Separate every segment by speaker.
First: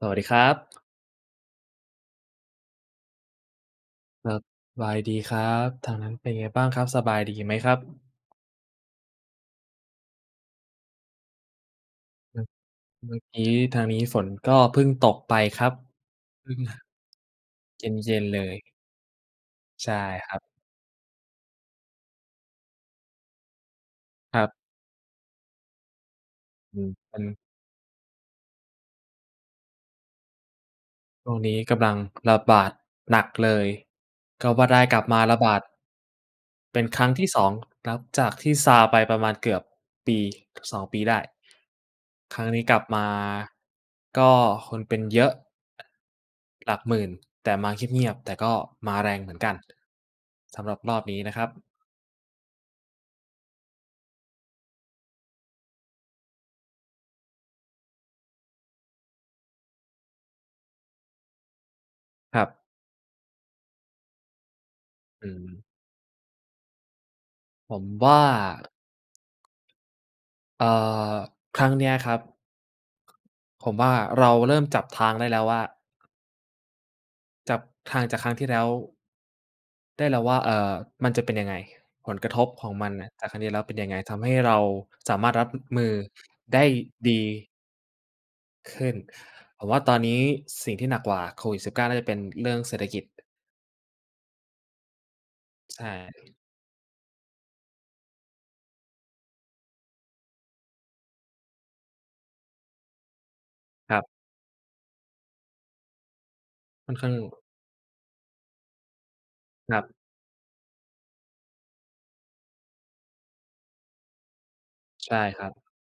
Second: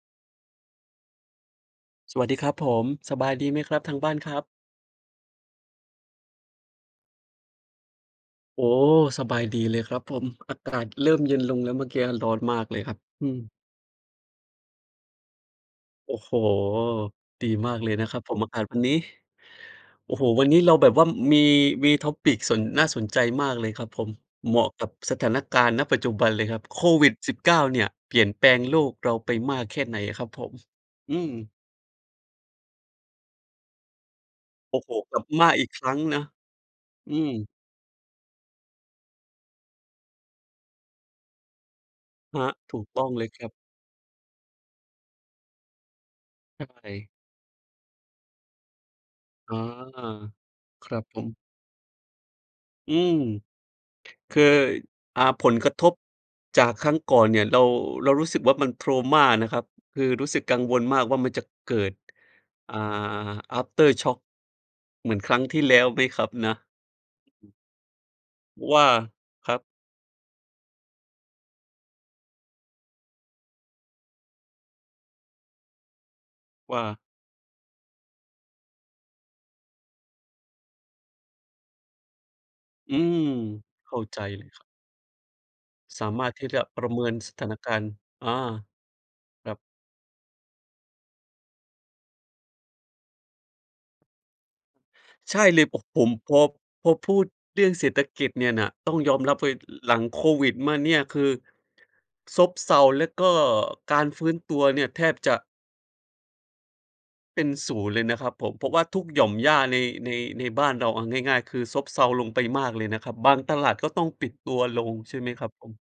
Speaker 1: สวัสดีครับ
Speaker 2: สวัสดีครับผม สบายดีไหมครับทางบ้าน
Speaker 1: ค
Speaker 2: ค
Speaker 1: ร
Speaker 2: ร
Speaker 1: ั
Speaker 2: ั
Speaker 1: บ
Speaker 2: บ?
Speaker 1: สบายดีครับ ทางนั้นเป็นไงบ้างครับ สบายดีไหมครับ?
Speaker 2: โอ้ สบายดีเลยครับผม อากาศเริ่มเย็นลงแล้ว เมื่อกี้อะร้อ
Speaker 1: อ
Speaker 2: น
Speaker 1: ือ
Speaker 2: มากเลยครับ
Speaker 1: เมื่อ
Speaker 2: อื
Speaker 1: ก
Speaker 2: ม
Speaker 1: ี้ทางนี้ฝนก็เพิ่งตกไปครับ
Speaker 2: โอ้โฮ
Speaker 1: อืมม่ะ
Speaker 2: ดีมาก
Speaker 1: เ
Speaker 2: เลยนะ
Speaker 1: ย
Speaker 2: คร
Speaker 1: ็
Speaker 2: ับ
Speaker 1: น
Speaker 2: ผ
Speaker 1: ๆ เ
Speaker 2: ม
Speaker 1: ล
Speaker 2: อา
Speaker 1: ย
Speaker 2: กาศวันนี้
Speaker 1: ใช่
Speaker 2: โอ้โฮ
Speaker 1: ครับ
Speaker 2: วันนี้เราแบบว่ามี มี topic สน น่าสนใจมากเลยครับผม
Speaker 1: ครั
Speaker 2: เ
Speaker 1: บ
Speaker 2: หมาะกับสถานการณ์ ณ ปัจจุบันเลยครับ
Speaker 1: อ
Speaker 2: โ
Speaker 1: ื
Speaker 2: ค
Speaker 1: อ
Speaker 2: วิด
Speaker 1: ฮึ
Speaker 2: -19 เนี่ยเปลี่ยนแปลงโลกเราไปมากแค่ไหนอะครับผม? อื
Speaker 1: ช่วง
Speaker 2: ม
Speaker 1: นี้กำลังระบาดหนักเลยก็ว่า
Speaker 2: โ
Speaker 1: ไ
Speaker 2: อ
Speaker 1: ด
Speaker 2: ้
Speaker 1: ้
Speaker 2: โฮ
Speaker 1: กลับ
Speaker 2: ก
Speaker 1: ม
Speaker 2: ล
Speaker 1: า
Speaker 2: ับ
Speaker 1: ระ
Speaker 2: ม
Speaker 1: บ
Speaker 2: า
Speaker 1: า
Speaker 2: อ
Speaker 1: ด
Speaker 2: ีกครั้งนะ
Speaker 1: เป็นครั้
Speaker 2: อ
Speaker 1: ง
Speaker 2: ื
Speaker 1: ที่ สอ
Speaker 2: ม
Speaker 1: ง นับจากที่ซาไปประมาณเกือบ 1-2 ปีได้
Speaker 2: ค
Speaker 1: คร
Speaker 2: ร
Speaker 1: ั้ง
Speaker 2: ับ
Speaker 1: นี้ก
Speaker 2: ถ
Speaker 1: ลั
Speaker 2: ู
Speaker 1: บ
Speaker 2: ก
Speaker 1: ม
Speaker 2: ต้
Speaker 1: า
Speaker 2: องเลยครับ
Speaker 1: ก็คนเป็นเยอะ หลักหมื่น แต่มาเงียบ ๆ แต่ก็มาแรงเหมือนกั
Speaker 2: อ๋
Speaker 1: น
Speaker 2: อ
Speaker 1: สำหรับ
Speaker 2: ค
Speaker 1: ร
Speaker 2: ร
Speaker 1: อ
Speaker 2: ั
Speaker 1: บ
Speaker 2: บ
Speaker 1: น
Speaker 2: ผ
Speaker 1: ี้นะ
Speaker 2: ม
Speaker 1: ครับ
Speaker 2: อืม คือ อ่า ผลกระทบจากครั้งก่อนเนี่ยเรา เรารู้สึกว่า มัน trauma นะครับ คือรู้สึกกังวลมากว่ามันจะเกิด
Speaker 1: ครับ
Speaker 2: อ่า อาฟเตอร์ช็อกเหมือน
Speaker 1: อื
Speaker 2: ครั้งที่
Speaker 1: ม
Speaker 2: แล้วไหมครับนะ?
Speaker 1: ผมว่า
Speaker 2: ว่า ครับ
Speaker 1: เอ่อ ครั้งเนี้ยครับ ผมว่า เราเริ่มจับทางได้แล้วว่า
Speaker 2: ว่า
Speaker 1: จับทางจากครั้งที่แล้ว ได้แล้วว่า เอ่อ มันจะเป็นยังไง? ผลกระทบของมัน
Speaker 2: อื
Speaker 1: น่ะ
Speaker 2: ม
Speaker 1: จากครั้งที่แล้วเป็นยั
Speaker 2: เข
Speaker 1: งไ
Speaker 2: ้
Speaker 1: ง?
Speaker 2: า
Speaker 1: ท
Speaker 2: ใจ
Speaker 1: ำให้
Speaker 2: เล
Speaker 1: เ
Speaker 2: ย
Speaker 1: ร
Speaker 2: ค
Speaker 1: า
Speaker 2: รับ
Speaker 1: สามารถรับ อ มือ
Speaker 2: สามารถที่
Speaker 1: ไ
Speaker 2: จ
Speaker 1: ด
Speaker 2: ะ
Speaker 1: ้
Speaker 2: ประเมิ
Speaker 1: ด
Speaker 2: น
Speaker 1: ี
Speaker 2: สถานการณ์ อา
Speaker 1: ขึ้น
Speaker 2: ครับ
Speaker 1: ผมว่าตอนนี้สิ่งที่หนักกว่าโควิด-19 น่าจะเป็นเรื่องเศรษฐกิจ
Speaker 2: ใช่เลย ผ
Speaker 1: ใช่
Speaker 2: ผม
Speaker 1: ครั
Speaker 2: พ
Speaker 1: บ
Speaker 2: อ พอพูดเรื่องเศรษฐกิจเนี่ยน่ะ ต้องยอมรับเลยหลังโควิดมาเนี่ย คือ ซบเซา แล้วก็
Speaker 1: ค
Speaker 2: ก
Speaker 1: รั
Speaker 2: า
Speaker 1: บ
Speaker 2: รฟื้นตัวเนี่ย แทบจะ
Speaker 1: ค่อนข้าง
Speaker 2: เป็นศูนย์เลยนะครับผม เพราะว่าทุกหย่อมหญ้า
Speaker 1: ค
Speaker 2: ใน
Speaker 1: รับ
Speaker 2: ใน ในบ้านเรา เอาง่าย ๆ คือซบเซาลงไปมากเลยนะครับ บางตลาดก็ต้องปิดตัวลง
Speaker 1: ใ
Speaker 2: ใ
Speaker 1: ช
Speaker 2: ช่
Speaker 1: ่
Speaker 2: ไหม
Speaker 1: ค
Speaker 2: คร
Speaker 1: รั
Speaker 2: ับ
Speaker 1: บ
Speaker 2: ผม?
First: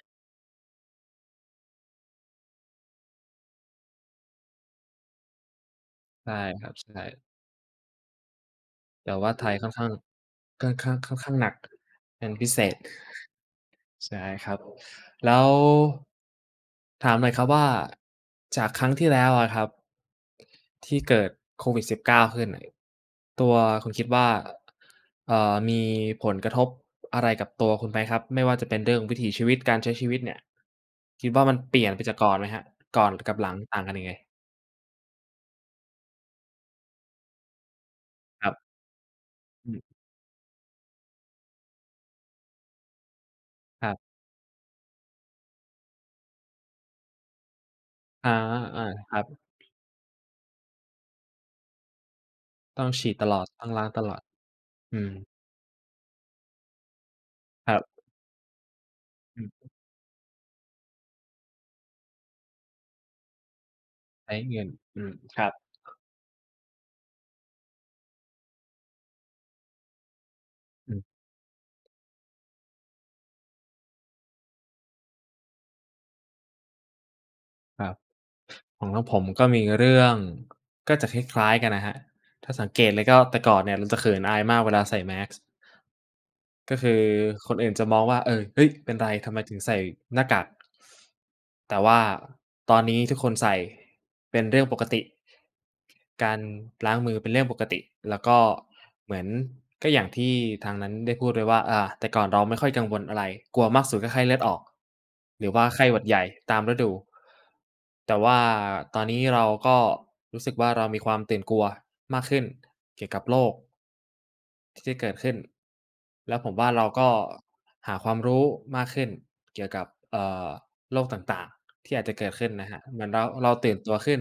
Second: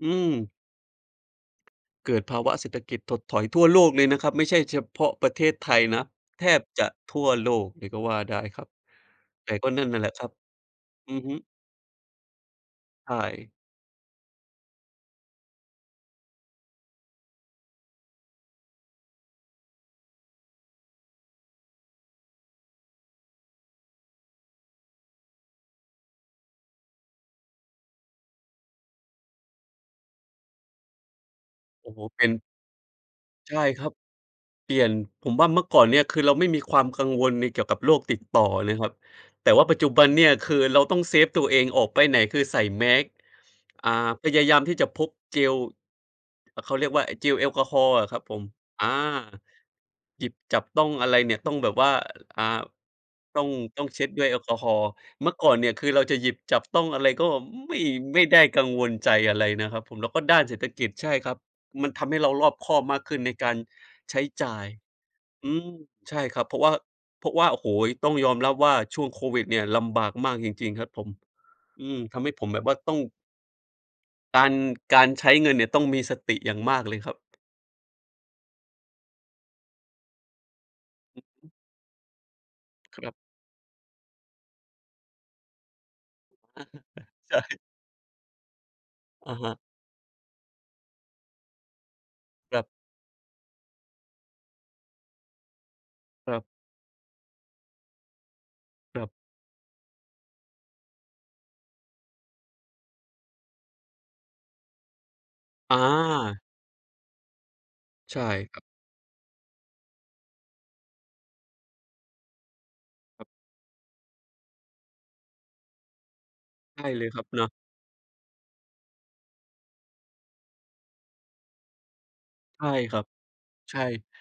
Speaker 2: อือ เกิดภาวะเศรษฐกิจถดถอยทั่วโลกเลยนะครับ ไม่ใช่เฉพาะประเทศไทยนะ
Speaker 1: ใช่
Speaker 2: แท
Speaker 1: ค
Speaker 2: บ
Speaker 1: รับ
Speaker 2: จ
Speaker 1: ใ
Speaker 2: ะ
Speaker 1: ช
Speaker 2: ท
Speaker 1: ่
Speaker 2: ั่วโลกเลยก็ว่าได้ครับ
Speaker 1: แต่ว่า ไท
Speaker 2: แต
Speaker 1: ย
Speaker 2: ่ก
Speaker 1: ค่
Speaker 2: ็
Speaker 1: อน
Speaker 2: น
Speaker 1: ข
Speaker 2: ั่
Speaker 1: ้า
Speaker 2: น
Speaker 1: ง
Speaker 2: น่ะแหละครับ
Speaker 1: ค่อนข้าง ค
Speaker 2: อื
Speaker 1: ่อน
Speaker 2: อ
Speaker 1: ข
Speaker 2: ฮ
Speaker 1: ้า
Speaker 2: ึ
Speaker 1: งหนักเป็นพิเศษ
Speaker 2: ใช่
Speaker 1: ใช่ครับ แล้ว ถามหน่อยครับว่า จากครั้งที่แล้วอะครับ ที่เกิดโควิด-19 ขึ้นน่ะ ตัวคุณคิดว่า เอ่อ มีผลกระทบอะไรกับตัวคุณไหมครับ? ไม่ว่าจะเป็นเรื่องวิถีชีวิต การใช้ชีวิตเนี่ย คิดว่ามันเปลี่
Speaker 2: โอ
Speaker 1: ย
Speaker 2: ้
Speaker 1: น
Speaker 2: โ
Speaker 1: ไ
Speaker 2: ฮ
Speaker 1: ปจาก
Speaker 2: เป
Speaker 1: ก
Speaker 2: ็
Speaker 1: ่
Speaker 2: น
Speaker 1: อนไหมครับ? ก่อนกับหลั
Speaker 2: ใช
Speaker 1: ง
Speaker 2: ่
Speaker 1: ต่า
Speaker 2: ค
Speaker 1: ง
Speaker 2: รั
Speaker 1: กั
Speaker 2: บ
Speaker 1: นยังไง?
Speaker 2: เปลี่ยน ผมว่าเมื่อก่อนเนี้ย คือเราไม่มีความกังวลในเกี่ยวกับโรคติดต
Speaker 1: ค
Speaker 2: ่อ
Speaker 1: รับ
Speaker 2: เลยครับ แต่ว่า
Speaker 1: อื
Speaker 2: ปั
Speaker 1: อ
Speaker 2: จจุบันเนี่ย คือเราต้องเซฟตัวเอง ออกไปไหนคือใส่แมสก์
Speaker 1: ค
Speaker 2: อ่
Speaker 1: ร
Speaker 2: า
Speaker 1: ับ
Speaker 2: พยายามที่จะพกเจล อะ เขาเรียกว่า ไอ้เจลแอลกอฮอล์อะครับ
Speaker 1: อ๋อ
Speaker 2: ผม
Speaker 1: อา
Speaker 2: อา
Speaker 1: ครับ
Speaker 2: หยิบ จับต้องอะไรเนี่ยต้องแบบว่า อ่า
Speaker 1: ต้องฉีดตล
Speaker 2: ต
Speaker 1: อ
Speaker 2: ้อ
Speaker 1: ด
Speaker 2: ง
Speaker 1: ต้องล
Speaker 2: ต
Speaker 1: ้
Speaker 2: ้
Speaker 1: า
Speaker 2: อ
Speaker 1: ง
Speaker 2: งเช
Speaker 1: ต
Speaker 2: ็ด
Speaker 1: ลอด
Speaker 2: ด้วยแอลกอฮอล์
Speaker 1: อืม
Speaker 2: เมื่อก่อนเนี่ย คือเราจะหยิบ จับต้องอะไรก็
Speaker 1: ค
Speaker 2: ไม
Speaker 1: ร
Speaker 2: ่
Speaker 1: ับ
Speaker 2: ไม่ได้กังวลใจอะ
Speaker 1: อื
Speaker 2: ไร
Speaker 1: อฮ
Speaker 2: น
Speaker 1: ึ
Speaker 2: ะครับผม แล้วก็ด้านเศรษฐกิจ ใช่ครับ มันทำให้เรารอบคอบมากขึ้น ในการใช้
Speaker 1: ใช้
Speaker 2: จ่
Speaker 1: เง
Speaker 2: า
Speaker 1: ิ
Speaker 2: ย
Speaker 1: น อืม คร
Speaker 2: อื
Speaker 1: ับ
Speaker 2: ม ใช่ครับ เพราะว่า เพราะว่า โอ้โฮ ต้องยอมรับว่า ช่วงโควิดเนี่ยลำบากมากจริง ๆ ครั
Speaker 1: อ
Speaker 2: บ
Speaker 1: ื
Speaker 2: ผ
Speaker 1: อ
Speaker 2: ม อืม ทำให้ผมแบบว่าต้อง การ การใช้เงินเนี่ยต้องมีสติอย่างมากเลยครับ
Speaker 1: ครับ ของทางผมก็มีเรื่อง ก็จะค
Speaker 2: อ
Speaker 1: ล
Speaker 2: ือฮ
Speaker 1: ้
Speaker 2: ึ
Speaker 1: าย ๆ กันนะครับ ถ้าสังเกตเ
Speaker 2: ค
Speaker 1: ลย
Speaker 2: รั
Speaker 1: ก
Speaker 2: บ
Speaker 1: ็แต่ก่อนเนี่ยมันจะเขินอายมากเวลาใส่แมสก์
Speaker 2: อา
Speaker 1: ก็คือ
Speaker 2: ใช่
Speaker 1: คนอื่นจะมองว่า เออ เฮ้ย เป็นไร ท
Speaker 2: อ
Speaker 1: ำ
Speaker 2: ะ
Speaker 1: ไม
Speaker 2: ฮ
Speaker 1: ถึ
Speaker 2: ะ
Speaker 1: งใส่หน้ากาก? แต่ว่า
Speaker 2: ครับ
Speaker 1: ตอนนี้ทุกคนใส่เป็นเรื่องปกติ กา
Speaker 2: คร
Speaker 1: ร
Speaker 2: ับ
Speaker 1: ล้างมือเป็นเรื่องปกติ แล้วก็
Speaker 2: ครับ
Speaker 1: เหมือน ก็อย่างที่ทางนั้นได้พูดไว้ว่า อา แต่ก่อนเราไม่ค่อยกังวลอะไร กลัวมากสุดก็ไข้เลือดออก หรือว่า
Speaker 2: อ
Speaker 1: ไข้หวัดใหญ่
Speaker 2: า
Speaker 1: ตามฤดู แต
Speaker 2: ใ
Speaker 1: ่
Speaker 2: ช่
Speaker 1: ว่า
Speaker 2: ครับ
Speaker 1: ตอนนี้เราก็รู้สึกว่าเรามีความตื่นกลัวมากขึ้นเกี่ยวกับ
Speaker 2: ครับ
Speaker 1: โรค ที่จะเกิดขึ้น แล้วผมว่า
Speaker 2: ใ
Speaker 1: เ
Speaker 2: ช
Speaker 1: รา
Speaker 2: ่
Speaker 1: ก
Speaker 2: เล
Speaker 1: ็
Speaker 2: ยครับเนาะ
Speaker 1: หาความรู้มากขึ้นเกี่ยวกับ เอ่อ โรคต่าง ๆ ที่อาจจะเกิดขึ้น
Speaker 2: ใช
Speaker 1: น
Speaker 2: ่
Speaker 1: ะครับ
Speaker 2: ค
Speaker 1: เ
Speaker 2: ร
Speaker 1: หม
Speaker 2: ั
Speaker 1: ื
Speaker 2: บ
Speaker 1: อนเรา เราตื่
Speaker 2: ใช
Speaker 1: นตัว
Speaker 2: ่
Speaker 1: ขึ้น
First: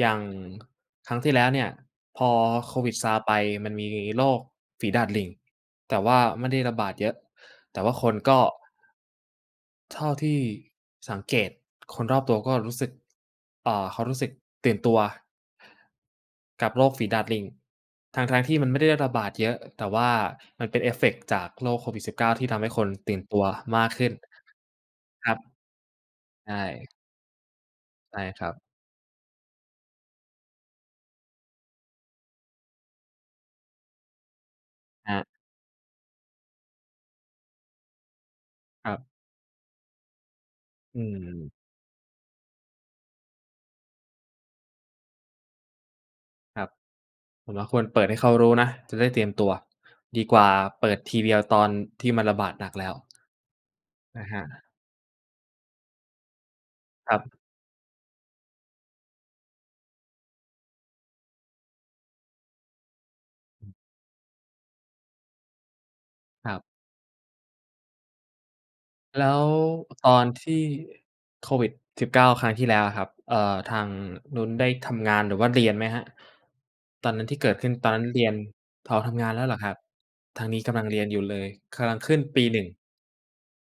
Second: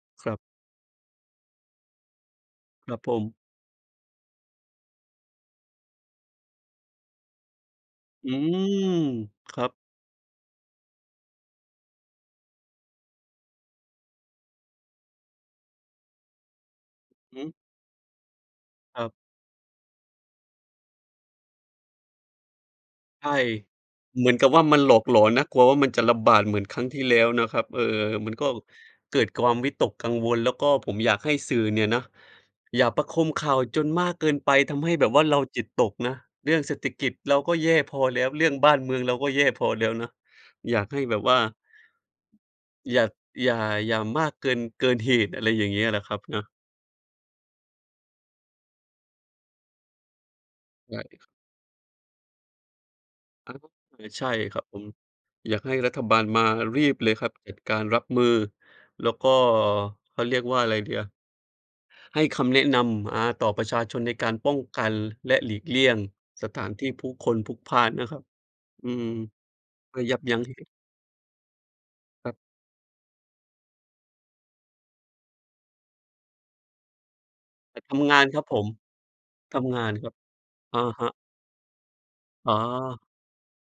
Speaker 1: อย่าง
Speaker 2: ครับ
Speaker 1: ครั้งที่แล้วเนี่ยพอโคว
Speaker 2: ค
Speaker 1: ิ
Speaker 2: ร
Speaker 1: ด
Speaker 2: ับ
Speaker 1: ซ
Speaker 2: ผ
Speaker 1: าไป
Speaker 2: ม
Speaker 1: มันมีโรคฝีดาษลิง แต่ว่าไม่ได้ระบาดเยอะ แต่ว่าคน
Speaker 2: อื
Speaker 1: ก็
Speaker 2: ม ครับ
Speaker 1: เท่าที่สังเกตคนรอบตัวก็รู้สึก เอ่อ เขารู้สึกตื่นตัว กับโรคฝีดาษล
Speaker 2: อื
Speaker 1: ิ
Speaker 2: อ
Speaker 1: ง
Speaker 2: ฮึ
Speaker 1: ทั้ง ๆ ที่มันไม่ได้
Speaker 2: คร
Speaker 1: ร
Speaker 2: ั
Speaker 1: ะ
Speaker 2: บ
Speaker 1: บาดเยอะ แต่ว่ามันเป็น เอฟเฟกต์ จากโรคโควิด-19 ที่ทำให้คนตื่น
Speaker 2: ใช่
Speaker 1: ตัวมากขึ้น
Speaker 2: เหมือนกับว่ามันหลอกหลอ
Speaker 1: คร
Speaker 2: น
Speaker 1: ับ
Speaker 2: นะ กลัวว่ามันจะระบาด
Speaker 1: ใช
Speaker 2: เหมือนครั้
Speaker 1: ่
Speaker 2: งที่แล้วนะครับ เออ
Speaker 1: ใช่
Speaker 2: มัน
Speaker 1: ค
Speaker 2: ก
Speaker 1: ร
Speaker 2: ็
Speaker 1: ับ
Speaker 2: เกิดความ วิตกกังวล แล้วก็ผมอยากให้สื่อเนี่ยนะอย่าประโคมข่าวจนมากเกินไป ทำให้แบ
Speaker 1: ค
Speaker 2: บ
Speaker 1: รั
Speaker 2: ว่า
Speaker 1: บ
Speaker 2: เราจิตตกนะ เรื่องเศรษฐกิจเราก็แย่พอแล้ว เรื่องบ้าน
Speaker 1: ค
Speaker 2: เม
Speaker 1: รั
Speaker 2: ือง
Speaker 1: บ
Speaker 2: เราก็แย่พอแล้วนะ อยากใ
Speaker 1: อ
Speaker 2: ห
Speaker 1: ื
Speaker 2: ้แบบว่า
Speaker 1: ม
Speaker 2: อยาก อย่า อย่ามากเกิน เกินเหตุ อะไรอย่างเงี้ยแหละครับเนาะ
Speaker 1: ครับ ผมว่าควรเปิดให้เขารู้นะจะได้เตรียมตัว ดีกว่าเป
Speaker 2: ใ
Speaker 1: ิ
Speaker 2: ช
Speaker 1: ด
Speaker 2: ่
Speaker 1: ที
Speaker 2: ค
Speaker 1: วีเอาตอนที่มันระบาดหนักแล้ว
Speaker 2: อา เออ ใ
Speaker 1: น
Speaker 2: ช
Speaker 1: ะ
Speaker 2: ่
Speaker 1: ครั
Speaker 2: คร
Speaker 1: บ
Speaker 2: ับผม อยากให้รัฐบาลมา รีบเล
Speaker 1: ค
Speaker 2: ย
Speaker 1: รั
Speaker 2: ค
Speaker 1: บ
Speaker 2: รับ จัดการรับมือ แล้วก็ เขาเรียกว่าอะไรดีอะ ให้คำแนะนำ อา ต่อป
Speaker 1: อื
Speaker 2: ระ
Speaker 1: ม
Speaker 2: ชาชนในการป้องกันและหลีกเลี่ยงส
Speaker 1: ครั
Speaker 2: ถ
Speaker 1: บ
Speaker 2: านที่ผู้คนพลุกพล่านนะครับ อืม
Speaker 1: แล้ว
Speaker 2: เพื่อ
Speaker 1: ต
Speaker 2: ยั
Speaker 1: อ
Speaker 2: บ
Speaker 1: น
Speaker 2: ยั้ง
Speaker 1: ที่โควิด-19
Speaker 2: ครับ
Speaker 1: ครั้งที่แล้วอะครับ เอ่อ ทางนู้นได้ทำงานหรือว่าเรียนไหมครับ? ตอนนั้นที่เกิดขึ้น
Speaker 2: แต่
Speaker 1: ตอน
Speaker 2: ท
Speaker 1: นั้น
Speaker 2: ำง
Speaker 1: เร
Speaker 2: า
Speaker 1: ี
Speaker 2: น
Speaker 1: ยน
Speaker 2: ครับผม
Speaker 1: อ๋อ ทำงานแล้วเหร
Speaker 2: ท
Speaker 1: อครั
Speaker 2: ำ
Speaker 1: บ?
Speaker 2: งานครับ
Speaker 1: ทางนี้ก
Speaker 2: อ
Speaker 1: ำ
Speaker 2: ะ
Speaker 1: ลังเรี
Speaker 2: ฮ
Speaker 1: ยน
Speaker 2: ะ
Speaker 1: อยู่เลย กำลัง ขึ้นปี
Speaker 2: อ๋อ
Speaker 1: 1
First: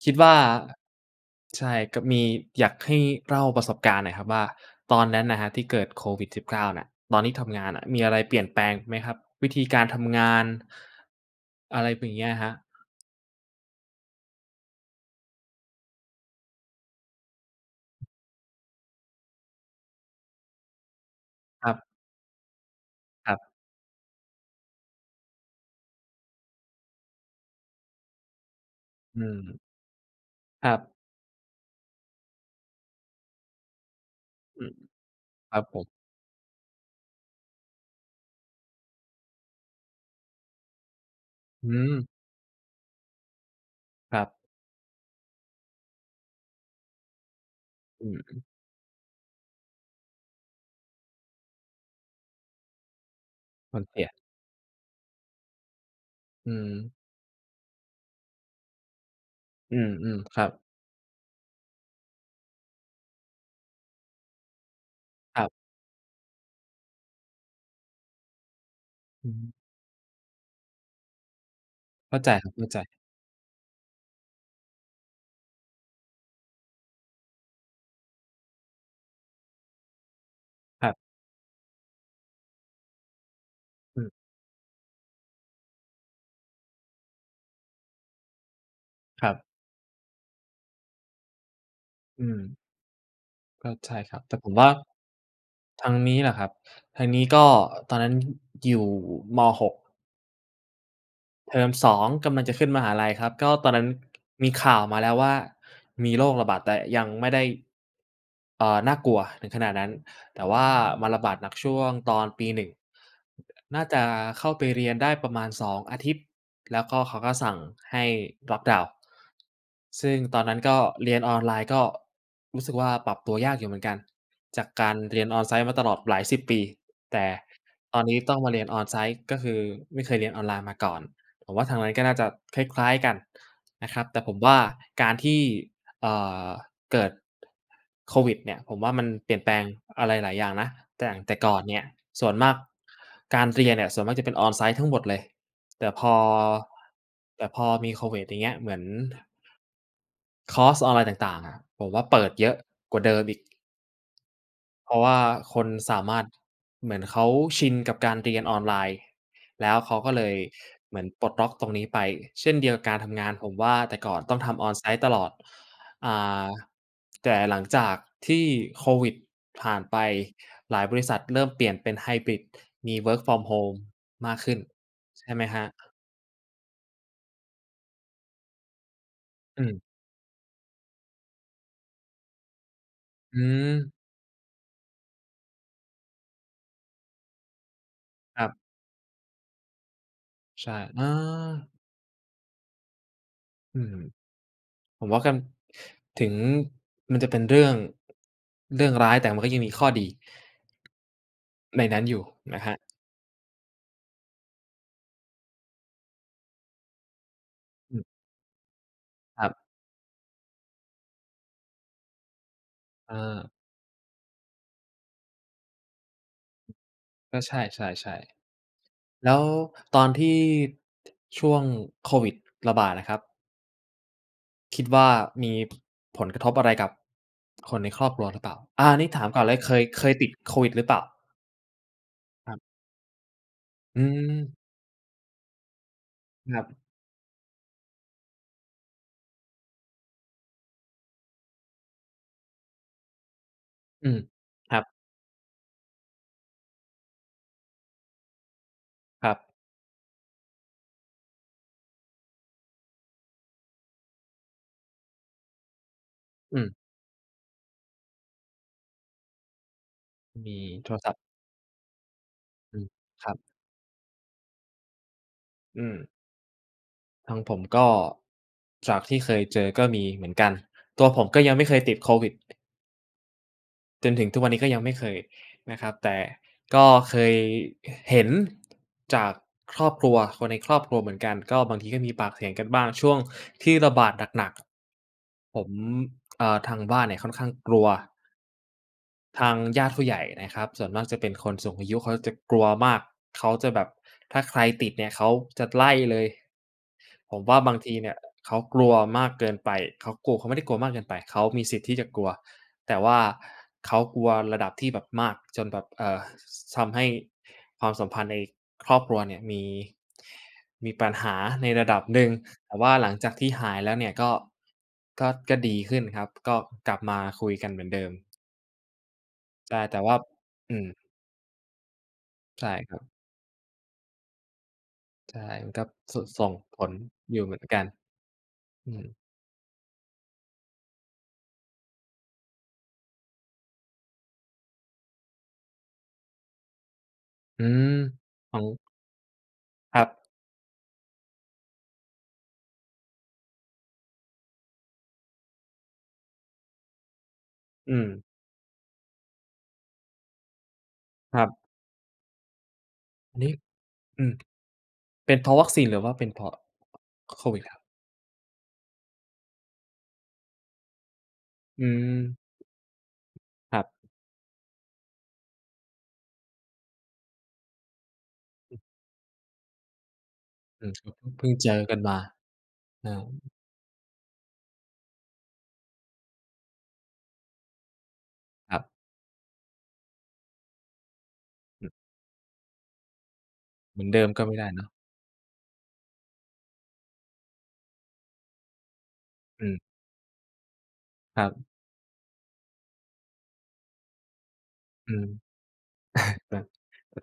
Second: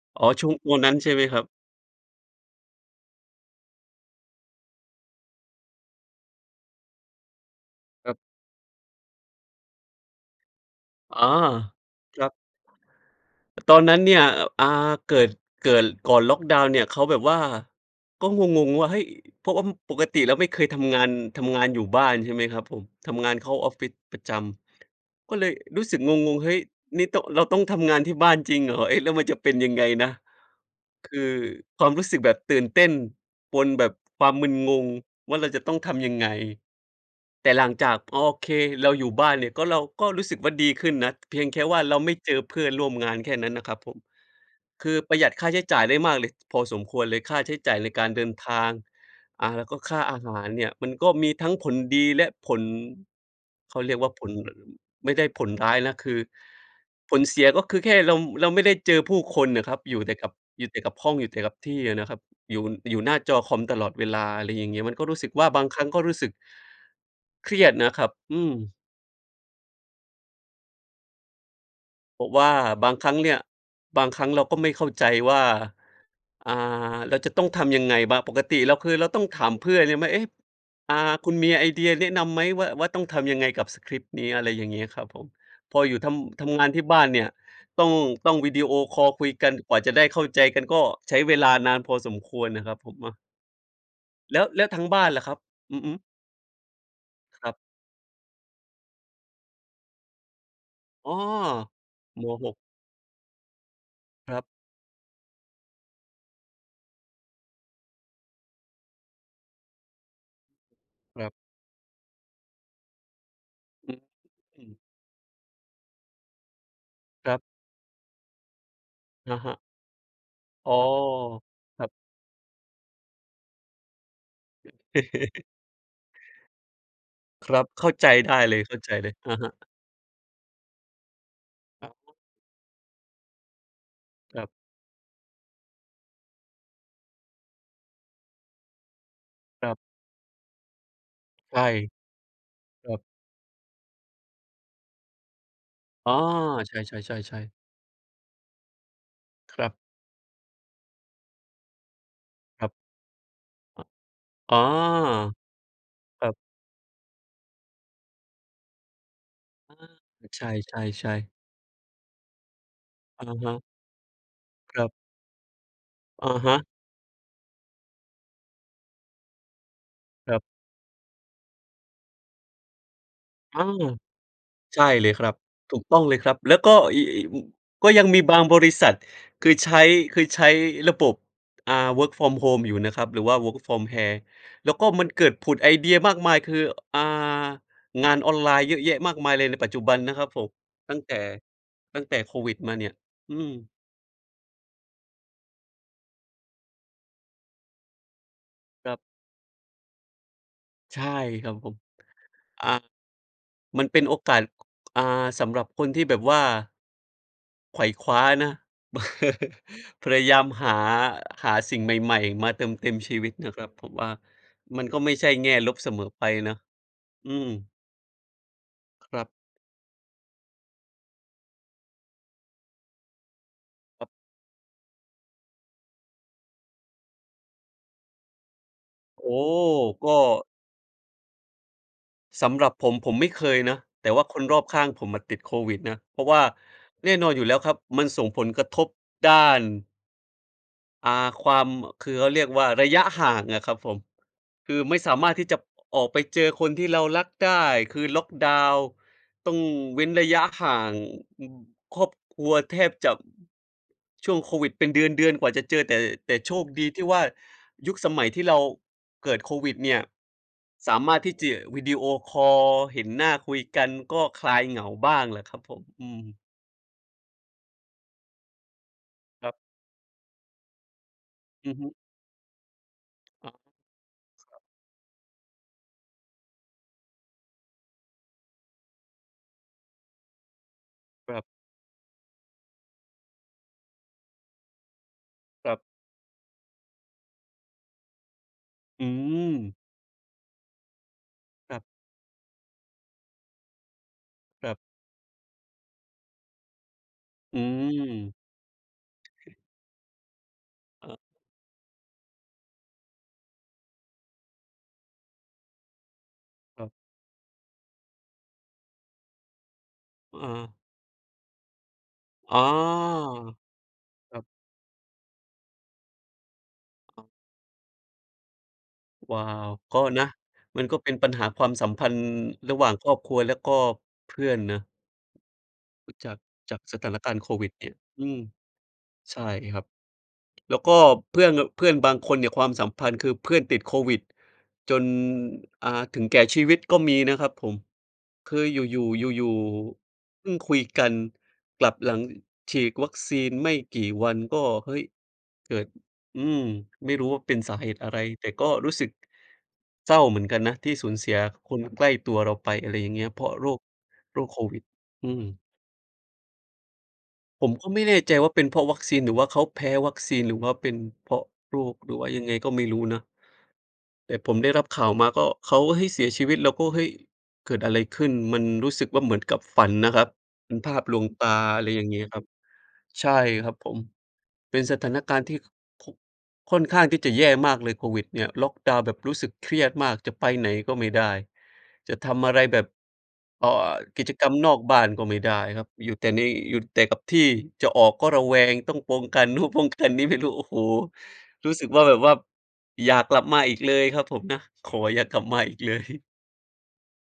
Speaker 1: คิด
Speaker 2: อ๋
Speaker 1: ว
Speaker 2: อ
Speaker 1: ่า
Speaker 2: ช่วง วันนั้นใช่ไหมครับ?
Speaker 1: ใช่ ก็มี อยากให้เล่าประสบการณ์หน่อยครับว่า ตอนนั้นน่ะครับที่เกิดโควิด-19 น่ะ ตอนที่ทำงานมีอ
Speaker 2: ค
Speaker 1: ะ
Speaker 2: ร
Speaker 1: ไ
Speaker 2: ั
Speaker 1: ร
Speaker 2: บ
Speaker 1: เปลี่ยนแปลงไหมครับ วิธีการทำงาน?
Speaker 2: อ๋อ
Speaker 1: อะไรเป็นอย่า
Speaker 2: ค
Speaker 1: งเง
Speaker 2: ร
Speaker 1: ี้
Speaker 2: ั
Speaker 1: ย
Speaker 2: บ
Speaker 1: อะครับ
Speaker 2: ตอนนั้นเนี่ย อ อา เกิด เกิด ก่อนล็อกดาวน์เนี่ย เขาแบบว่า ก็งง ๆ ว่า เฮ่ย เพราะว่าปกติแล้วไม่เคยทำงาน ทำงา
Speaker 1: ค
Speaker 2: น
Speaker 1: รั
Speaker 2: อ
Speaker 1: บ
Speaker 2: ยู่บ้าน ใช่ไหมครับผม ทำง
Speaker 1: ค
Speaker 2: า
Speaker 1: ร
Speaker 2: น
Speaker 1: ั
Speaker 2: เข
Speaker 1: บ
Speaker 2: ้าออฟฟิศประจำ ก็เลยรู้สึกงง ๆ เฮ้ย นี่ ต เราต้องทำงานที่บ้านจริงเหรอ? เอ๊ะ แล้ว
Speaker 1: อื
Speaker 2: มันจะเป็น
Speaker 1: ม
Speaker 2: ยังไงนะ?
Speaker 1: ครับ
Speaker 2: คือความรู้สึกแบบตื่นเต้นปนแบบความมึน
Speaker 1: อื
Speaker 2: ง
Speaker 1: อ
Speaker 2: งว่า เรา
Speaker 1: คร
Speaker 2: จ
Speaker 1: ั
Speaker 2: ะ
Speaker 1: บ
Speaker 2: ต้
Speaker 1: ผ
Speaker 2: อง
Speaker 1: ม
Speaker 2: ทำยังไง? แต่หลังจาก โอเค เราอยู่บ้านเนี่ยก็ เราก็รู้สึกว่าดีขึ้นนะ เพียงแค่
Speaker 1: อื
Speaker 2: ว่าเรา
Speaker 1: ม
Speaker 2: ไม่เจอเพื่อนร่วมงานแค่นั้นน่ะครับผม
Speaker 1: ครับ
Speaker 2: คือประหยัดค่าใช้จ่ายได้มากเลย พอสมควรเลย ค่าใช้จ่ายรายก
Speaker 1: อื
Speaker 2: าร
Speaker 1: ม
Speaker 2: เดิ
Speaker 1: อ
Speaker 2: น
Speaker 1: ือ
Speaker 2: ทาง อา แล้วก็ค่าอาหารเนี่ย มันก็มีทั้งผลดีและผล เข
Speaker 1: มั
Speaker 2: า
Speaker 1: น
Speaker 2: เร
Speaker 1: เ
Speaker 2: ี
Speaker 1: ส
Speaker 2: ยก
Speaker 1: ี
Speaker 2: ว่
Speaker 1: ย
Speaker 2: าผล ไม่ได้ผลร้ายนะ คือ
Speaker 1: อืม
Speaker 2: ผลเสียก็คือแค่เรา เราไม่ได้เจอผู้คนน่ะค
Speaker 1: อื
Speaker 2: รับ อยู่แต่
Speaker 1: ม
Speaker 2: กับ
Speaker 1: ๆ ครับ
Speaker 2: อยู่แต่กับห้อง อยู่แต่กับที่อะนะครับ อยู่ อยู่หน้าจอคอมตลอดเวลา อะไรอย่างเงี้ย มันก็รู้สึก
Speaker 1: ค
Speaker 2: ว่
Speaker 1: ร
Speaker 2: า
Speaker 1: ับ
Speaker 2: บางครั้งก็รู้สึก เครียดนะครับ อืม
Speaker 1: อือฮึ เข้
Speaker 2: เ
Speaker 1: า
Speaker 2: พร
Speaker 1: ใจ
Speaker 2: าะว
Speaker 1: คร
Speaker 2: ่
Speaker 1: ั
Speaker 2: า
Speaker 1: บ เข้าใ
Speaker 2: บ
Speaker 1: จ
Speaker 2: างครั้งเนี่ย บางครั้งเราก็ไม่เข้าใจว่า อ่า เราจะต้องทำยังไงบ้าง? ปกติเราเคย เราต้องถามเพื่อนหรือไม่ เอ๊ะ!
Speaker 1: ครั
Speaker 2: อ่า
Speaker 1: บ
Speaker 2: คุณมีไอเดียแนะนำไหมว่า ว่าต้องทำยังไงกับสกร
Speaker 1: อ
Speaker 2: ิปต
Speaker 1: ืม
Speaker 2: ์เนี้ย? อะไรอย่างเงี้ย ครับผม พออยู่ทำ ทำงานที่บ้านเนี่ย ต้อง ต้องวิดีโอคอลค
Speaker 1: ค
Speaker 2: ุ
Speaker 1: ร
Speaker 2: ย
Speaker 1: ับ
Speaker 2: กัน กว่าจะได้เข้าใจกัน ก็ใช้เวลานานพอสม
Speaker 1: อื
Speaker 2: ควร
Speaker 1: ม
Speaker 2: นะครับ ผมอะ
Speaker 1: ก็ ใช่ครับ แต
Speaker 2: แล
Speaker 1: ่
Speaker 2: ้
Speaker 1: ผ
Speaker 2: ว
Speaker 1: ม
Speaker 2: แล
Speaker 1: ว
Speaker 2: ้
Speaker 1: ่า
Speaker 2: วทางบ้านล่ะครับ? อื
Speaker 1: ท
Speaker 2: อ
Speaker 1: า
Speaker 2: ฮึ
Speaker 1: งนี้เหรอครับ ทางนี้ก
Speaker 2: ค
Speaker 1: ็
Speaker 2: รับ
Speaker 1: ตอนนั้นอยู่ ม. 6
Speaker 2: อ้อ
Speaker 1: เทอม 2
Speaker 2: ม.
Speaker 1: กำลัง
Speaker 2: ห
Speaker 1: จะ
Speaker 2: ก
Speaker 1: ขึ้นมหาลัยครับ ก็ตอนนั้น
Speaker 2: ครั
Speaker 1: ม
Speaker 2: บ
Speaker 1: ีข่าวมาแล้วว่า มีโรคระบาด แต่ยังไม่ได้ เอ่อ น่ากลัวถึงขนาดนั้น แต่ว่ามาร
Speaker 2: ค
Speaker 1: ะ
Speaker 2: รั
Speaker 1: บ
Speaker 2: บ
Speaker 1: าดหนักช่วงตอนปี 1 น น่า
Speaker 2: ฮ
Speaker 1: จ
Speaker 2: ึ
Speaker 1: ะเข้า
Speaker 2: อ
Speaker 1: ไป
Speaker 2: ืม
Speaker 1: เรียนได้ประมาณ 2 อาทิตย์ แล้วก็เขา
Speaker 2: ค
Speaker 1: ก็
Speaker 2: รับ
Speaker 1: สั่งให้ Lockdown
Speaker 2: อะฮะ
Speaker 1: ซึ่งตอนนั้น
Speaker 2: อ
Speaker 1: ก
Speaker 2: ๋อ
Speaker 1: ็เรียนออนไลน์ ก
Speaker 2: ค
Speaker 1: ็
Speaker 2: รับ
Speaker 1: รู้สึกว่าปรับตัวยากอยู่เหมือนกัน จากการเรียน on-site มาตลอดหลาย 10 ปี แต่
Speaker 2: ครับ เข้า
Speaker 1: ตอน
Speaker 2: ใจ
Speaker 1: นี้
Speaker 2: ไ
Speaker 1: ต
Speaker 2: ด
Speaker 1: ้อ
Speaker 2: ้
Speaker 1: งมา
Speaker 2: เล
Speaker 1: เรี
Speaker 2: ย
Speaker 1: ยน
Speaker 2: เข้าใจเลย
Speaker 1: on-site
Speaker 2: อ
Speaker 1: ก็
Speaker 2: ะ
Speaker 1: ค
Speaker 2: ฮะ
Speaker 1: ือไม่เคยเรียนออนไลน์มาก่อน ผมว่าทางนั้นก็น่าจะคล้าย ๆ กันนะครับ แต่ผ
Speaker 2: ค
Speaker 1: ม
Speaker 2: รั
Speaker 1: ว
Speaker 2: บ
Speaker 1: ่า การที่ เอ่อ เกิดโควิดเนี่ย ผมว่ามันเปลี่ยนแปลง
Speaker 2: ครับ
Speaker 1: อะไรหลายอย่างนะ แต่อย่าง แต่ก
Speaker 2: ใ
Speaker 1: ่
Speaker 2: ช
Speaker 1: อน
Speaker 2: ่
Speaker 1: เนี่ย ส่วนมาก
Speaker 2: ครับ
Speaker 1: การเรียนเนี่ย ส่วนมากจะเป็น on-site ทั้งหมดเลย แต่พ
Speaker 2: อ๋อ
Speaker 1: อ
Speaker 2: ใช่
Speaker 1: แต
Speaker 2: ๆ
Speaker 1: ่
Speaker 2: ๆ ๆ
Speaker 1: พอมีโควิดอย่างเงี้ย เหมือน
Speaker 2: ครับ
Speaker 1: คอร์สออนไลน์ต่าง ๆ อะ ผมว่าเปิดเยอะ
Speaker 2: ครับ
Speaker 1: กว่าเดิมอีก
Speaker 2: อ๋อ
Speaker 1: เพราะว่าคนสามา
Speaker 2: ค
Speaker 1: รถ
Speaker 2: รับ
Speaker 1: เหมือนเขาชินกับการเรียนออนไลน์แล
Speaker 2: อ
Speaker 1: ้ว เขาก็เล
Speaker 2: า
Speaker 1: ย
Speaker 2: ใช
Speaker 1: เหมือน
Speaker 2: ่
Speaker 1: ป
Speaker 2: ๆ
Speaker 1: ล
Speaker 2: ๆ
Speaker 1: ดล็อกตรงนี้ไป เช่นเดียวกับการท
Speaker 2: อ
Speaker 1: ำง
Speaker 2: ะ
Speaker 1: าน ผ
Speaker 2: ฮ
Speaker 1: ม
Speaker 2: ะ
Speaker 1: ว่าแต่ก่อนต้องทำ
Speaker 2: ครับ
Speaker 1: on-site ตลอด อ่
Speaker 2: อะ
Speaker 1: า
Speaker 2: ฮะ
Speaker 1: แต่หลังจากที่โควิดผ่านไป
Speaker 2: ครับ
Speaker 1: หลายบริษัทเริ่มเปลี่ยนเป็นไฮบริด มี work from
Speaker 2: อา
Speaker 1: home มากขึ้น
Speaker 2: ใช่เลยค
Speaker 1: ใช
Speaker 2: รั
Speaker 1: ่
Speaker 2: บ
Speaker 1: ไหมครั
Speaker 2: ถูก
Speaker 1: บ?
Speaker 2: ต้องเลยครับ แล้วก็ ย ย ม ก็ยังมีบางบริษัท คือ
Speaker 1: อ
Speaker 2: ใช
Speaker 1: ืม
Speaker 2: ้ คือใช้ระบบ อ่า work from home อยู่นะครับ หรือว่
Speaker 1: อ
Speaker 2: า
Speaker 1: ื
Speaker 2: work from
Speaker 1: อ
Speaker 2: hair แล้วก็มันเกิดผุดไอเดียมากมาย คือ อ่า งานออน
Speaker 1: คร
Speaker 2: ไ
Speaker 1: ั
Speaker 2: ล
Speaker 1: บ
Speaker 2: น์เยอะแยะมากมายเลย ในปัจจุบันนะครับผม
Speaker 1: ใช่
Speaker 2: ตั
Speaker 1: เ
Speaker 2: ้
Speaker 1: อ
Speaker 2: ง
Speaker 1: อ
Speaker 2: แต่ ตั้งแต่โควิดมาเนี่ย อืม
Speaker 1: อืม ผมว่าการ ถึงมันจะเป็นเรื่อง เรื่
Speaker 2: ค
Speaker 1: อ
Speaker 2: ร
Speaker 1: ง
Speaker 2: ับ
Speaker 1: ร้าย แต่มันก็ยังมีข้อดี
Speaker 2: ใช่ ครับผม
Speaker 1: ในนั้นอยู่นะ
Speaker 2: อ
Speaker 1: ค
Speaker 2: ่า
Speaker 1: รับ
Speaker 2: มันเป็นโอกาส อ่า สำหรับคนที่แบบว่า ไขว่
Speaker 1: อืม
Speaker 2: คว้านะ
Speaker 1: ครับ
Speaker 2: พยายามหา หาสิ่งใหม่ ๆ มาเติมเต็ม
Speaker 1: เ
Speaker 2: ชีวิตน
Speaker 1: ออ
Speaker 2: ะครับ ผมว่ามันก็ไม่ใช่แง่ลบเสมอไปนะ อ
Speaker 1: ก
Speaker 2: ื
Speaker 1: ็ใช
Speaker 2: ม
Speaker 1: ่ ๆ
Speaker 2: ครั
Speaker 1: ๆ แ
Speaker 2: บ
Speaker 1: ล้วตอนที่ช่วงโควิดระบาดอะครับ
Speaker 2: ครับ
Speaker 1: คิดว่า มี ผลกระทบอะไรกับคนในครอบครัวหรือเปล่า? อา นี่ถา
Speaker 2: โ
Speaker 1: ม
Speaker 2: อ
Speaker 1: ก่อ
Speaker 2: ้
Speaker 1: นเลยเคย เค
Speaker 2: โฮ! ก
Speaker 1: ย
Speaker 2: ็
Speaker 1: ติดโควิดหรือเปล่า?
Speaker 2: ส
Speaker 1: ครั
Speaker 2: ำ
Speaker 1: บ
Speaker 2: หรับผม ผมไม่เคยนะ
Speaker 1: อื
Speaker 2: แต่ว่าคน
Speaker 1: ม
Speaker 2: รอบข้างผมอะติดโควิดนะ เพราะว่า
Speaker 1: ครับ
Speaker 2: แน่นอนอยู่แล้วครับ มันส่งผลกระทบด้าน อ่า ความ คือเขาเรียกว่า ระยะห่างอะครับผม
Speaker 1: อืม
Speaker 2: ค
Speaker 1: ค
Speaker 2: ื
Speaker 1: รั
Speaker 2: อ
Speaker 1: บ
Speaker 2: ไม่สามารถที่จะออกไปเจอคนที่เรารักได้ คือล็อกดาวน์
Speaker 1: ครั
Speaker 2: ต
Speaker 1: บ
Speaker 2: ้องเว้นระยะห่าง อือ ครอบครัวแทบจะ ช่วงโควิดเป็นเดือน ๆ กว่าจะเจอแต่ แต่โช
Speaker 1: อื
Speaker 2: ค
Speaker 1: ม
Speaker 2: ดีที่ว่า ยุคสมัยที่เราเกิดโควิดเนี่ย
Speaker 1: มีโท
Speaker 2: สา
Speaker 1: รศ
Speaker 2: ม
Speaker 1: ัพท
Speaker 2: า
Speaker 1: ์
Speaker 2: รถที่ จะ วีดีโอคอล
Speaker 1: อืม
Speaker 2: เห็นหน
Speaker 1: ค
Speaker 2: ้
Speaker 1: รั
Speaker 2: า
Speaker 1: บ
Speaker 2: คุยกันก็คลายเหงาบ้างแหละครับผ
Speaker 1: อื
Speaker 2: ม อ
Speaker 1: ม
Speaker 2: ืม
Speaker 1: ทางผม ก็จากที่เคย
Speaker 2: ครับ
Speaker 1: เจอก็มีเหมือนกัน ตัวผมก็ยังไม่
Speaker 2: อ
Speaker 1: เ
Speaker 2: ื
Speaker 1: ค
Speaker 2: อ
Speaker 1: ย
Speaker 2: ฮึ
Speaker 1: ติดโควิด
Speaker 2: อ๋อ
Speaker 1: จนถึงทุกวันนี้ก็ยังไม่เคยนะครับ แต่ก็เคย อ เห็นจากครอบครัว คนในครอบครัวเหมือนกัน
Speaker 2: ครับ
Speaker 1: ก็บางทีก็มีปากเสียงกันบ้างช่วงที่ระบาดหนัก ๆ ผ
Speaker 2: ค
Speaker 1: ม
Speaker 2: รับ
Speaker 1: เอ่อ ทางบ้านเนี่ยค่อนข้างกลัว
Speaker 2: อื
Speaker 1: ทาง
Speaker 2: ม
Speaker 1: ญาติผู้ใหญ่นะครับ ส่วนมากจะเป็นคนสู
Speaker 2: ค
Speaker 1: ง
Speaker 2: รับ
Speaker 1: อายุ เขาก็จะกลัวมาก เขาจะแบบถ้าใคร
Speaker 2: ครับ
Speaker 1: ติดเนี่ยเขาจะไล่เลย ผมว่
Speaker 2: อ
Speaker 1: า
Speaker 2: ื
Speaker 1: บางทีเนี่ย เ
Speaker 2: ม
Speaker 1: ขากลัวมาก เกินไป เขากลัว เขาไม่ได้กลัวมากเกินไป เขามีสิทธิ์ที่จะกลัว แต่ว่าเขากลัวระดับที่แบบมากจนแบบ เอ่อ ส ท
Speaker 2: ครับ
Speaker 1: ำให้ความสัมพันธ์ในครอบครัวเนี่ยมี
Speaker 2: อา
Speaker 1: มีปัญหาในระดับหนึ่ง
Speaker 2: อ๋อ
Speaker 1: แต่ว่าหลังจากที่หายแล้วเนี่ย ก็
Speaker 2: ครับ
Speaker 1: ก็ ก็ดีขึ้นครับ ก็กลับมาคุยกันเหมือนเดิม
Speaker 2: ว้าว
Speaker 1: ได้ แต
Speaker 2: ก
Speaker 1: ่
Speaker 2: ็
Speaker 1: ว่า
Speaker 2: นะ
Speaker 1: อื
Speaker 2: มัน
Speaker 1: ม
Speaker 2: ก็เป็นปัญหาความสัมพันธ์
Speaker 1: ใช่
Speaker 2: ระหว่
Speaker 1: ค
Speaker 2: า
Speaker 1: ร
Speaker 2: ง
Speaker 1: ั
Speaker 2: ค
Speaker 1: บ
Speaker 2: รอบครัวแล้วก็เพื่อนน่ะ
Speaker 1: ใช่ มันก็
Speaker 2: อุ
Speaker 1: ส
Speaker 2: จาก
Speaker 1: ส่อง
Speaker 2: จ
Speaker 1: ผ
Speaker 2: าก
Speaker 1: ล
Speaker 2: สถานกา
Speaker 1: อ
Speaker 2: ร
Speaker 1: ย
Speaker 2: ณ
Speaker 1: ู่
Speaker 2: ์โค
Speaker 1: เหมื
Speaker 2: ว
Speaker 1: อน
Speaker 2: ิด
Speaker 1: กั
Speaker 2: เน
Speaker 1: น
Speaker 2: ี่ย อืม
Speaker 1: อืม
Speaker 2: ใช่ครับ แล้วก็เพื่อนแบบ เพื่อนบางคนเนี่ย ความสัมพันธ์ คือเพื่อนติดโควิดจน อา ถึงแก่ชีวิตก็มีนะครับ
Speaker 1: อื
Speaker 2: ผม
Speaker 1: ม
Speaker 2: ค
Speaker 1: ฟั
Speaker 2: ืออ
Speaker 1: ง
Speaker 2: ยู่ ๆ อยู่
Speaker 1: ครับ
Speaker 2: ๆ เพิ่งคุยกัน กลับหลังฉีกวัคซีนไม่กี่วันก็ เฮ้ย เกิด อืม ไม่รู้ว่าเป็นสาเห
Speaker 1: อื
Speaker 2: ตุอะไร
Speaker 1: ม
Speaker 2: แต่ก็รู้สึกเศร้าเหมือนกันนะที่สูญเสี
Speaker 1: ค
Speaker 2: ย
Speaker 1: รับ
Speaker 2: คนใกล้ตัวเราไป อะไรอย่างเงี้ย
Speaker 1: อั
Speaker 2: เพ
Speaker 1: น
Speaker 2: ร
Speaker 1: น
Speaker 2: า
Speaker 1: ี
Speaker 2: ะ
Speaker 1: ้
Speaker 2: โรค
Speaker 1: อืม
Speaker 2: โรคโควิด อื
Speaker 1: เป็นเพราะ
Speaker 2: ม
Speaker 1: วัคซีนหรือว่าเป็นเพราะ โควิด
Speaker 2: ผม
Speaker 1: ครับ?
Speaker 2: ก็ไม่แน่ใจว่าเป็นเพราะวัคซีน หรือว่าเขาแพ้วัคซีน หรือว่าเป็นเพราะโร
Speaker 1: อื
Speaker 2: ค หรือว่า
Speaker 1: ม
Speaker 2: ยังไงก็ไม่รู้นะ
Speaker 1: ครับ
Speaker 2: แต่ผมได้รับข่าวมาก็ เขาก็ เฮ้ย เสียชีวิต เราก็ เฮ้ย เกิดอะไรขึ้น มัน
Speaker 1: อือ
Speaker 2: รู้สึกว่าเหมือนกับฝันนะครับ เป็น
Speaker 1: อื
Speaker 2: ภ
Speaker 1: อ
Speaker 2: า
Speaker 1: ฮ
Speaker 2: พ
Speaker 1: ึ
Speaker 2: ลวง
Speaker 1: เ
Speaker 2: ต
Speaker 1: พิ่
Speaker 2: า
Speaker 1: งเจ
Speaker 2: อ
Speaker 1: อ
Speaker 2: ะไร
Speaker 1: กัน
Speaker 2: อย่าง
Speaker 1: ม
Speaker 2: เง
Speaker 1: า
Speaker 2: ี้ยครับ
Speaker 1: เออ
Speaker 2: ใช่ครับผม เป็นสถานการณ์ที่ ค ค่อนข้างที่จะแย่มากเลยโควิดเนี่ย ล็อ
Speaker 1: ค
Speaker 2: ค
Speaker 1: รับ
Speaker 2: ดาวน์แบบรู้สึกเครียดมาก จะไปไหนก็ไม่ได้
Speaker 1: อืม
Speaker 2: จะทำอะไรแบบ เอ่อ
Speaker 1: เหมือนเด
Speaker 2: ก
Speaker 1: ิ
Speaker 2: ิ
Speaker 1: ม
Speaker 2: จ
Speaker 1: ก็
Speaker 2: กร
Speaker 1: ไ
Speaker 2: ร
Speaker 1: ม่
Speaker 2: ม
Speaker 1: ได้
Speaker 2: นอ
Speaker 1: เน
Speaker 2: ก
Speaker 1: าะ
Speaker 2: บ้านก็ไม่ได้ครับ อยู่แต่ใน อยู่แต่กับที่ จะออกก็ระแวง ต้องปองกัน นู
Speaker 1: อ
Speaker 2: ่น
Speaker 1: ืม
Speaker 2: ป้องกันนี้ ไม่รู้ โอ้โฮ
Speaker 1: ครับ
Speaker 2: รู้สึกว่า แบบว่าอย่ากลับมาอีกเลยครับผมนะ ขอ
Speaker 1: อื
Speaker 2: อย่า
Speaker 1: ม
Speaker 2: กลับมาอีก เลย
Speaker 1: แบบ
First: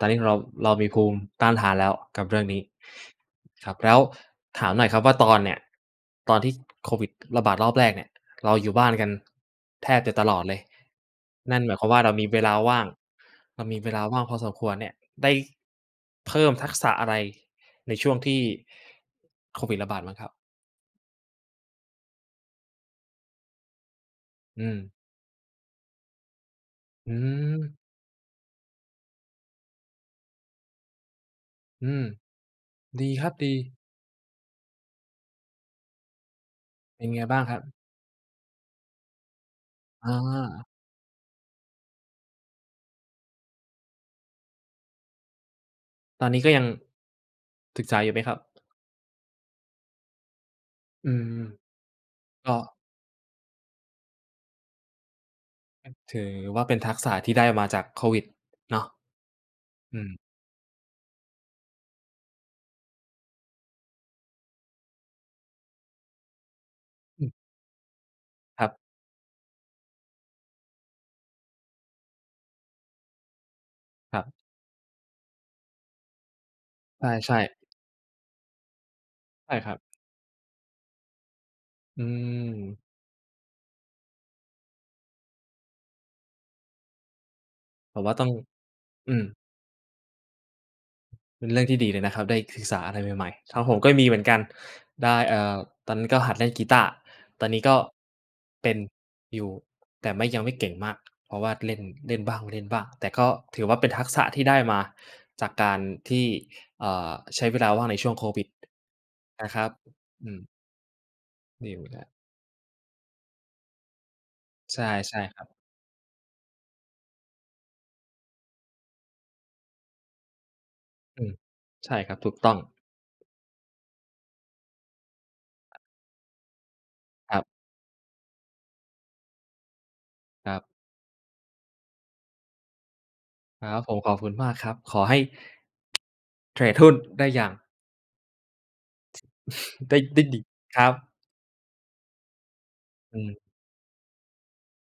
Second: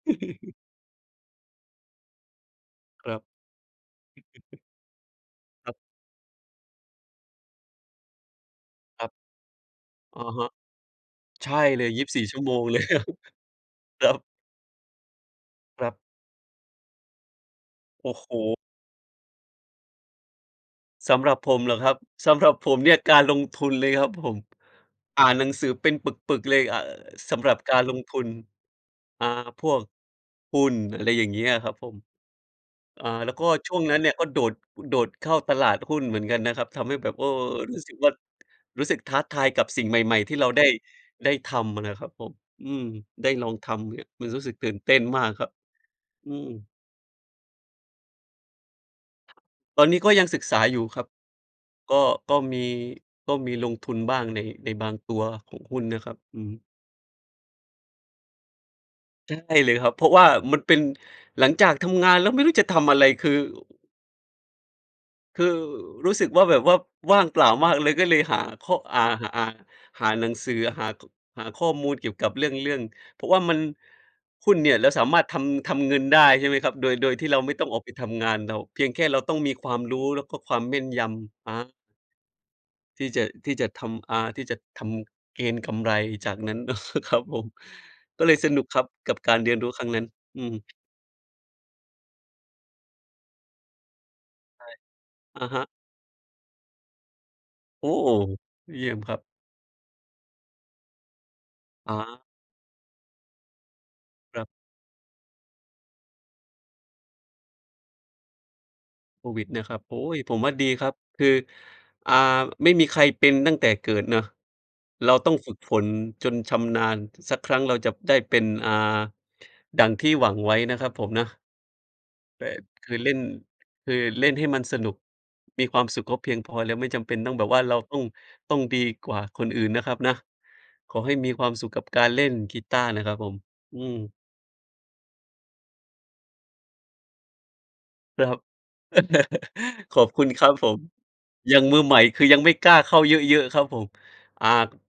Speaker 1: ตอนนี้เรา เรามีภูมิต้านทานแล้วกับเรื่องนี้
Speaker 2: ครับ
Speaker 1: ครับ แล้วถามหน่อยครับว่าตอนเนี่ย
Speaker 2: ครับ
Speaker 1: ตอนที่โควิดระบาดรอบแรกเนี่ย เราอยู่บ้าน
Speaker 2: ค
Speaker 1: กั
Speaker 2: รั
Speaker 1: น
Speaker 2: บ
Speaker 1: แทบจะ
Speaker 2: อ
Speaker 1: ต
Speaker 2: ะ
Speaker 1: ลอ
Speaker 2: ฮ
Speaker 1: ด
Speaker 2: ะ
Speaker 1: เลย
Speaker 2: ใช
Speaker 1: น
Speaker 2: ่
Speaker 1: ั่นหมาย
Speaker 2: เ
Speaker 1: ค
Speaker 2: ล
Speaker 1: วาม
Speaker 2: ย
Speaker 1: ว่า
Speaker 2: ยี
Speaker 1: เ
Speaker 2: บ
Speaker 1: รา
Speaker 2: ส
Speaker 1: ม
Speaker 2: ี่
Speaker 1: ี
Speaker 2: ช
Speaker 1: เว
Speaker 2: ั่ว
Speaker 1: ล
Speaker 2: โม
Speaker 1: า
Speaker 2: ง
Speaker 1: ว
Speaker 2: เล
Speaker 1: ่า
Speaker 2: ย
Speaker 1: ง
Speaker 2: ครับ
Speaker 1: เรามีเวลา
Speaker 2: ครั
Speaker 1: ว่
Speaker 2: บ
Speaker 1: างพอสมควรเนี่ย ได้
Speaker 2: ครับ
Speaker 1: เพิ่มทักษะอะไรในช
Speaker 2: โอ
Speaker 1: ่ว
Speaker 2: ้
Speaker 1: ง
Speaker 2: โฮ
Speaker 1: ที่ โควิดระบาดบ้างครับ?
Speaker 2: สำหรับผมเหรอครับ? สำหรับผมเนี่ยการลงทุนเลยครับผม
Speaker 1: อืม
Speaker 2: อ่านหนังสือเป็นปึก ๆ เลย อ่า
Speaker 1: อื
Speaker 2: สำหรับก
Speaker 1: ม
Speaker 2: ารลงทุน อ่า พวก หุ้น อะไรอย่างงี้อะครับผ
Speaker 1: อื
Speaker 2: ม
Speaker 1: ม ด
Speaker 2: อ
Speaker 1: ี
Speaker 2: ่า
Speaker 1: คร
Speaker 2: แ
Speaker 1: ั
Speaker 2: ล
Speaker 1: บ
Speaker 2: ้วก
Speaker 1: ด
Speaker 2: ็
Speaker 1: ี
Speaker 2: ช่วงนั้นเนี่ยก็โดด โดดเข้าตลาดหุ้นเหมือนกันนะครับ ทำให้
Speaker 1: เป็
Speaker 2: แบ
Speaker 1: น
Speaker 2: บ
Speaker 1: ไง
Speaker 2: อ้อ!
Speaker 1: บ้างครับ?
Speaker 2: รู้สึกว่า รู้สึกท้าทายกับสิ่งใ
Speaker 1: อ
Speaker 2: หม่ ๆ ที่เราได
Speaker 1: า
Speaker 2: ้ ได้ทำนะครับผม อืม ได้ลองทำเนี่ยมันรู้สึกตื่นเต้นมากครับ
Speaker 1: ตอ
Speaker 2: อ
Speaker 1: น
Speaker 2: ื
Speaker 1: นี้ก็ยัง
Speaker 2: ม
Speaker 1: ศึกษาอยู่ไหมครับ?
Speaker 2: ตอนนี้ก็ยังศึกษาอยู่ครั
Speaker 1: อื
Speaker 2: บ
Speaker 1: ม
Speaker 2: ก็ ก็
Speaker 1: ก็
Speaker 2: มี ก็มีลงทุนบ้างใน ในบางตัวของหุ้นนะครั
Speaker 1: ถ
Speaker 2: บ
Speaker 1: ือ
Speaker 2: อืม
Speaker 1: ว่าเป็นทักษะที่ได้มาจากโควิดเนาะ
Speaker 2: ใช่เลยครับ
Speaker 1: อื
Speaker 2: เพรา
Speaker 1: ม
Speaker 2: ะว่ามันเป็น หลังจากทำงานแล้วไม่รู้จะทำอะไร คือ คือรู้สึกว่าแบบว่า ว่า
Speaker 1: อ
Speaker 2: ง
Speaker 1: ือ
Speaker 2: เปล่ามากเลยก็เลยหา
Speaker 1: ค
Speaker 2: ข
Speaker 1: รั
Speaker 2: ้อ
Speaker 1: บ
Speaker 2: อ่า หา หาหนังสือ หา ข หาข้อมูลเกี่ยวกับเรื่อง เรื่อง เพราะว่ามัน
Speaker 1: ครับ
Speaker 2: หุ้นเนี่ยเราสามารถทำ ทำเงินได้ ใช่ไหมครับ โดย
Speaker 1: ใ
Speaker 2: โดยที่
Speaker 1: ช
Speaker 2: เร
Speaker 1: ่
Speaker 2: าไม่
Speaker 1: ๆ
Speaker 2: ต้องออกไปทำงาน เรา เพียงแค่เราต้อง
Speaker 1: ใ
Speaker 2: มี
Speaker 1: ช่
Speaker 2: ค
Speaker 1: ค
Speaker 2: ว
Speaker 1: รั
Speaker 2: า
Speaker 1: บ
Speaker 2: มรู้แล้วก็ความแม่นยำ ฮะ?
Speaker 1: อืม
Speaker 2: ที่จะ ที่จะทำ อ่า ที่จะทำเกณฑ์กำไรจากนั้น ครับผม
Speaker 1: ผมว่า
Speaker 2: ก
Speaker 1: ต
Speaker 2: ็
Speaker 1: ้อง
Speaker 2: เลยสนุกครับก
Speaker 1: อ
Speaker 2: ั
Speaker 1: ื
Speaker 2: บ
Speaker 1: ม
Speaker 2: การเรียนรู้ครั้งนั้น อืม
Speaker 1: เป็นเรื่องที่ดีเลยนะครับ ได้ศึกษาอะไรใหม่ ๆ ครับผม ก็มีเหมือนกัน
Speaker 2: ใช่
Speaker 1: ได้ เอ่
Speaker 2: อะ
Speaker 1: อ
Speaker 2: ฮะ
Speaker 1: ตอนนั้นก็หัดเล่นกีตาร์ ตอนนี้ก็
Speaker 2: โอ้!
Speaker 1: เป็น
Speaker 2: เยี่ยมครับ
Speaker 1: อยู่ แต่ไม่ ยังไม่เก่งมาก เพราะว่าเล่น
Speaker 2: อะฮ
Speaker 1: เล
Speaker 2: ะ
Speaker 1: ่นบ้าง ไม่เล่นบ้าง แต่ก็ถือว่าเป็นทักษะ
Speaker 2: ค
Speaker 1: ที
Speaker 2: ร
Speaker 1: ่
Speaker 2: ับ
Speaker 1: ได้มาจากการที่ เอ่อ ใช้เวลาว่างในช่วงโควิด
Speaker 2: โควิ
Speaker 1: น
Speaker 2: ด
Speaker 1: ะค
Speaker 2: เนี
Speaker 1: ร
Speaker 2: ่
Speaker 1: ั
Speaker 2: ย
Speaker 1: บ
Speaker 2: ครับ โอ๊ย!
Speaker 1: อื
Speaker 2: ผม
Speaker 1: ม
Speaker 2: ว่าดีครับ คือ
Speaker 1: [unintelligible]
Speaker 2: อ่า ไม่มีใครเป็นตั้งแต่เกิดเนาะ
Speaker 1: ใช่
Speaker 2: เร
Speaker 1: ใ
Speaker 2: า
Speaker 1: ช่
Speaker 2: ต้อ
Speaker 1: ค
Speaker 2: ง
Speaker 1: รับ
Speaker 2: ฝึกฝนจนชำนาญสักครั้ง เราจะได้เป็น อ่า ดั่งที่หวังไว้นะครับผม
Speaker 1: อ
Speaker 2: น
Speaker 1: ื
Speaker 2: ะ
Speaker 1: ม ใช่ครับ ถูก
Speaker 2: แบ
Speaker 1: ต้อง
Speaker 2: บ คือเล่น คือเล่นให้มันสนุกมีความสุขก็เพียงพอแล้ว ไม่จำเป็นต้อ
Speaker 1: ค
Speaker 2: ง
Speaker 1: ร
Speaker 2: แ
Speaker 1: ั
Speaker 2: บ
Speaker 1: บ
Speaker 2: บว่า เราต้อง ต้องดีกว่าคนอื่นนะครับนะ
Speaker 1: ครับ
Speaker 2: ขอให้มีความสุขกับการเล่นกีตาร์นะครับผม
Speaker 1: คร
Speaker 2: อ
Speaker 1: ั
Speaker 2: ื
Speaker 1: บผม
Speaker 2: ม
Speaker 1: ขอบคุณมากครับ ขอให้ เทรดหุ้นได้อย่าง
Speaker 2: ครับ
Speaker 1: ได้
Speaker 2: ขอบ
Speaker 1: ได
Speaker 2: ค
Speaker 1: ้
Speaker 2: ุณ
Speaker 1: ดิ
Speaker 2: ครับผ
Speaker 1: ค
Speaker 2: ม
Speaker 1: รับ
Speaker 2: ยังมือใหม่ คือยังไม่กล้าเข้าเ
Speaker 1: อืม
Speaker 2: ยอะ ๆ ครับผม อ่า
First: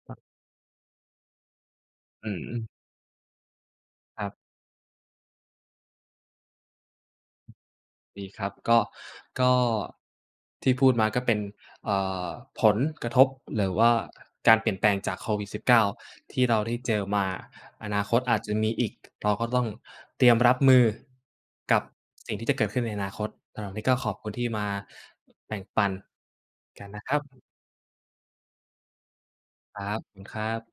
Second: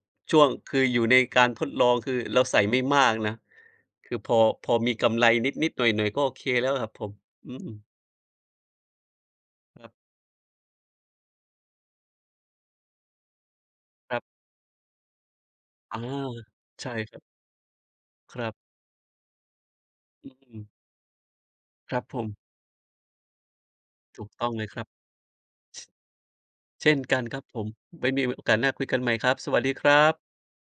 Speaker 1: ครับ
Speaker 2: ช่วง คืออยู่ในการทดลอง คือ
Speaker 1: อ
Speaker 2: เราใส่
Speaker 1: ืม
Speaker 2: ไม่มากนะ คือ
Speaker 1: ครั
Speaker 2: พ
Speaker 1: บ
Speaker 2: อ พอมีกำไรนิด ๆ หน่อย ๆ ก็โอเคแล้วครับผม อืม
Speaker 1: ดีครับ ก็ ก็
Speaker 2: ครับ
Speaker 1: ที่พูดมาก็เป็น เอ่อ ผลกระทบหรือว่า
Speaker 2: ครับ
Speaker 1: การเปลี่ยนแปลงจาก โควิด-19
Speaker 2: อา
Speaker 1: ที่เราได้
Speaker 2: ใช
Speaker 1: เ
Speaker 2: ่
Speaker 1: จอ
Speaker 2: คร
Speaker 1: ม
Speaker 2: ับ
Speaker 1: า อนาคตอ
Speaker 2: ค
Speaker 1: าจ
Speaker 2: รั
Speaker 1: จะ
Speaker 2: บ
Speaker 1: มีอีก เราก็ต้องเต
Speaker 2: อ
Speaker 1: รียมรับ
Speaker 2: ืม
Speaker 1: มือกับ
Speaker 2: ครับผม
Speaker 1: สิ่งที่จะเกิดขึ้นในอนาคต เออ นี่ก็ขอบ
Speaker 2: ถ
Speaker 1: ค
Speaker 2: ู
Speaker 1: ุ
Speaker 2: ก
Speaker 1: ณ ท
Speaker 2: ต
Speaker 1: ี
Speaker 2: ้
Speaker 1: ่
Speaker 2: อง
Speaker 1: ม
Speaker 2: เล
Speaker 1: า
Speaker 2: ยครับ
Speaker 1: แบ่งปันก
Speaker 2: เ
Speaker 1: ั
Speaker 2: ช
Speaker 1: น
Speaker 2: ่
Speaker 1: น
Speaker 2: น
Speaker 1: ะค
Speaker 2: ก
Speaker 1: รั
Speaker 2: ันคร
Speaker 1: บ
Speaker 2: ับผม ไว้มี โอกาสหน้าคุยกันใหม่ครับ สวัสดี
Speaker 1: คร
Speaker 2: ค
Speaker 1: ั
Speaker 2: รั
Speaker 1: บ คุ
Speaker 2: บ
Speaker 1: ณครับ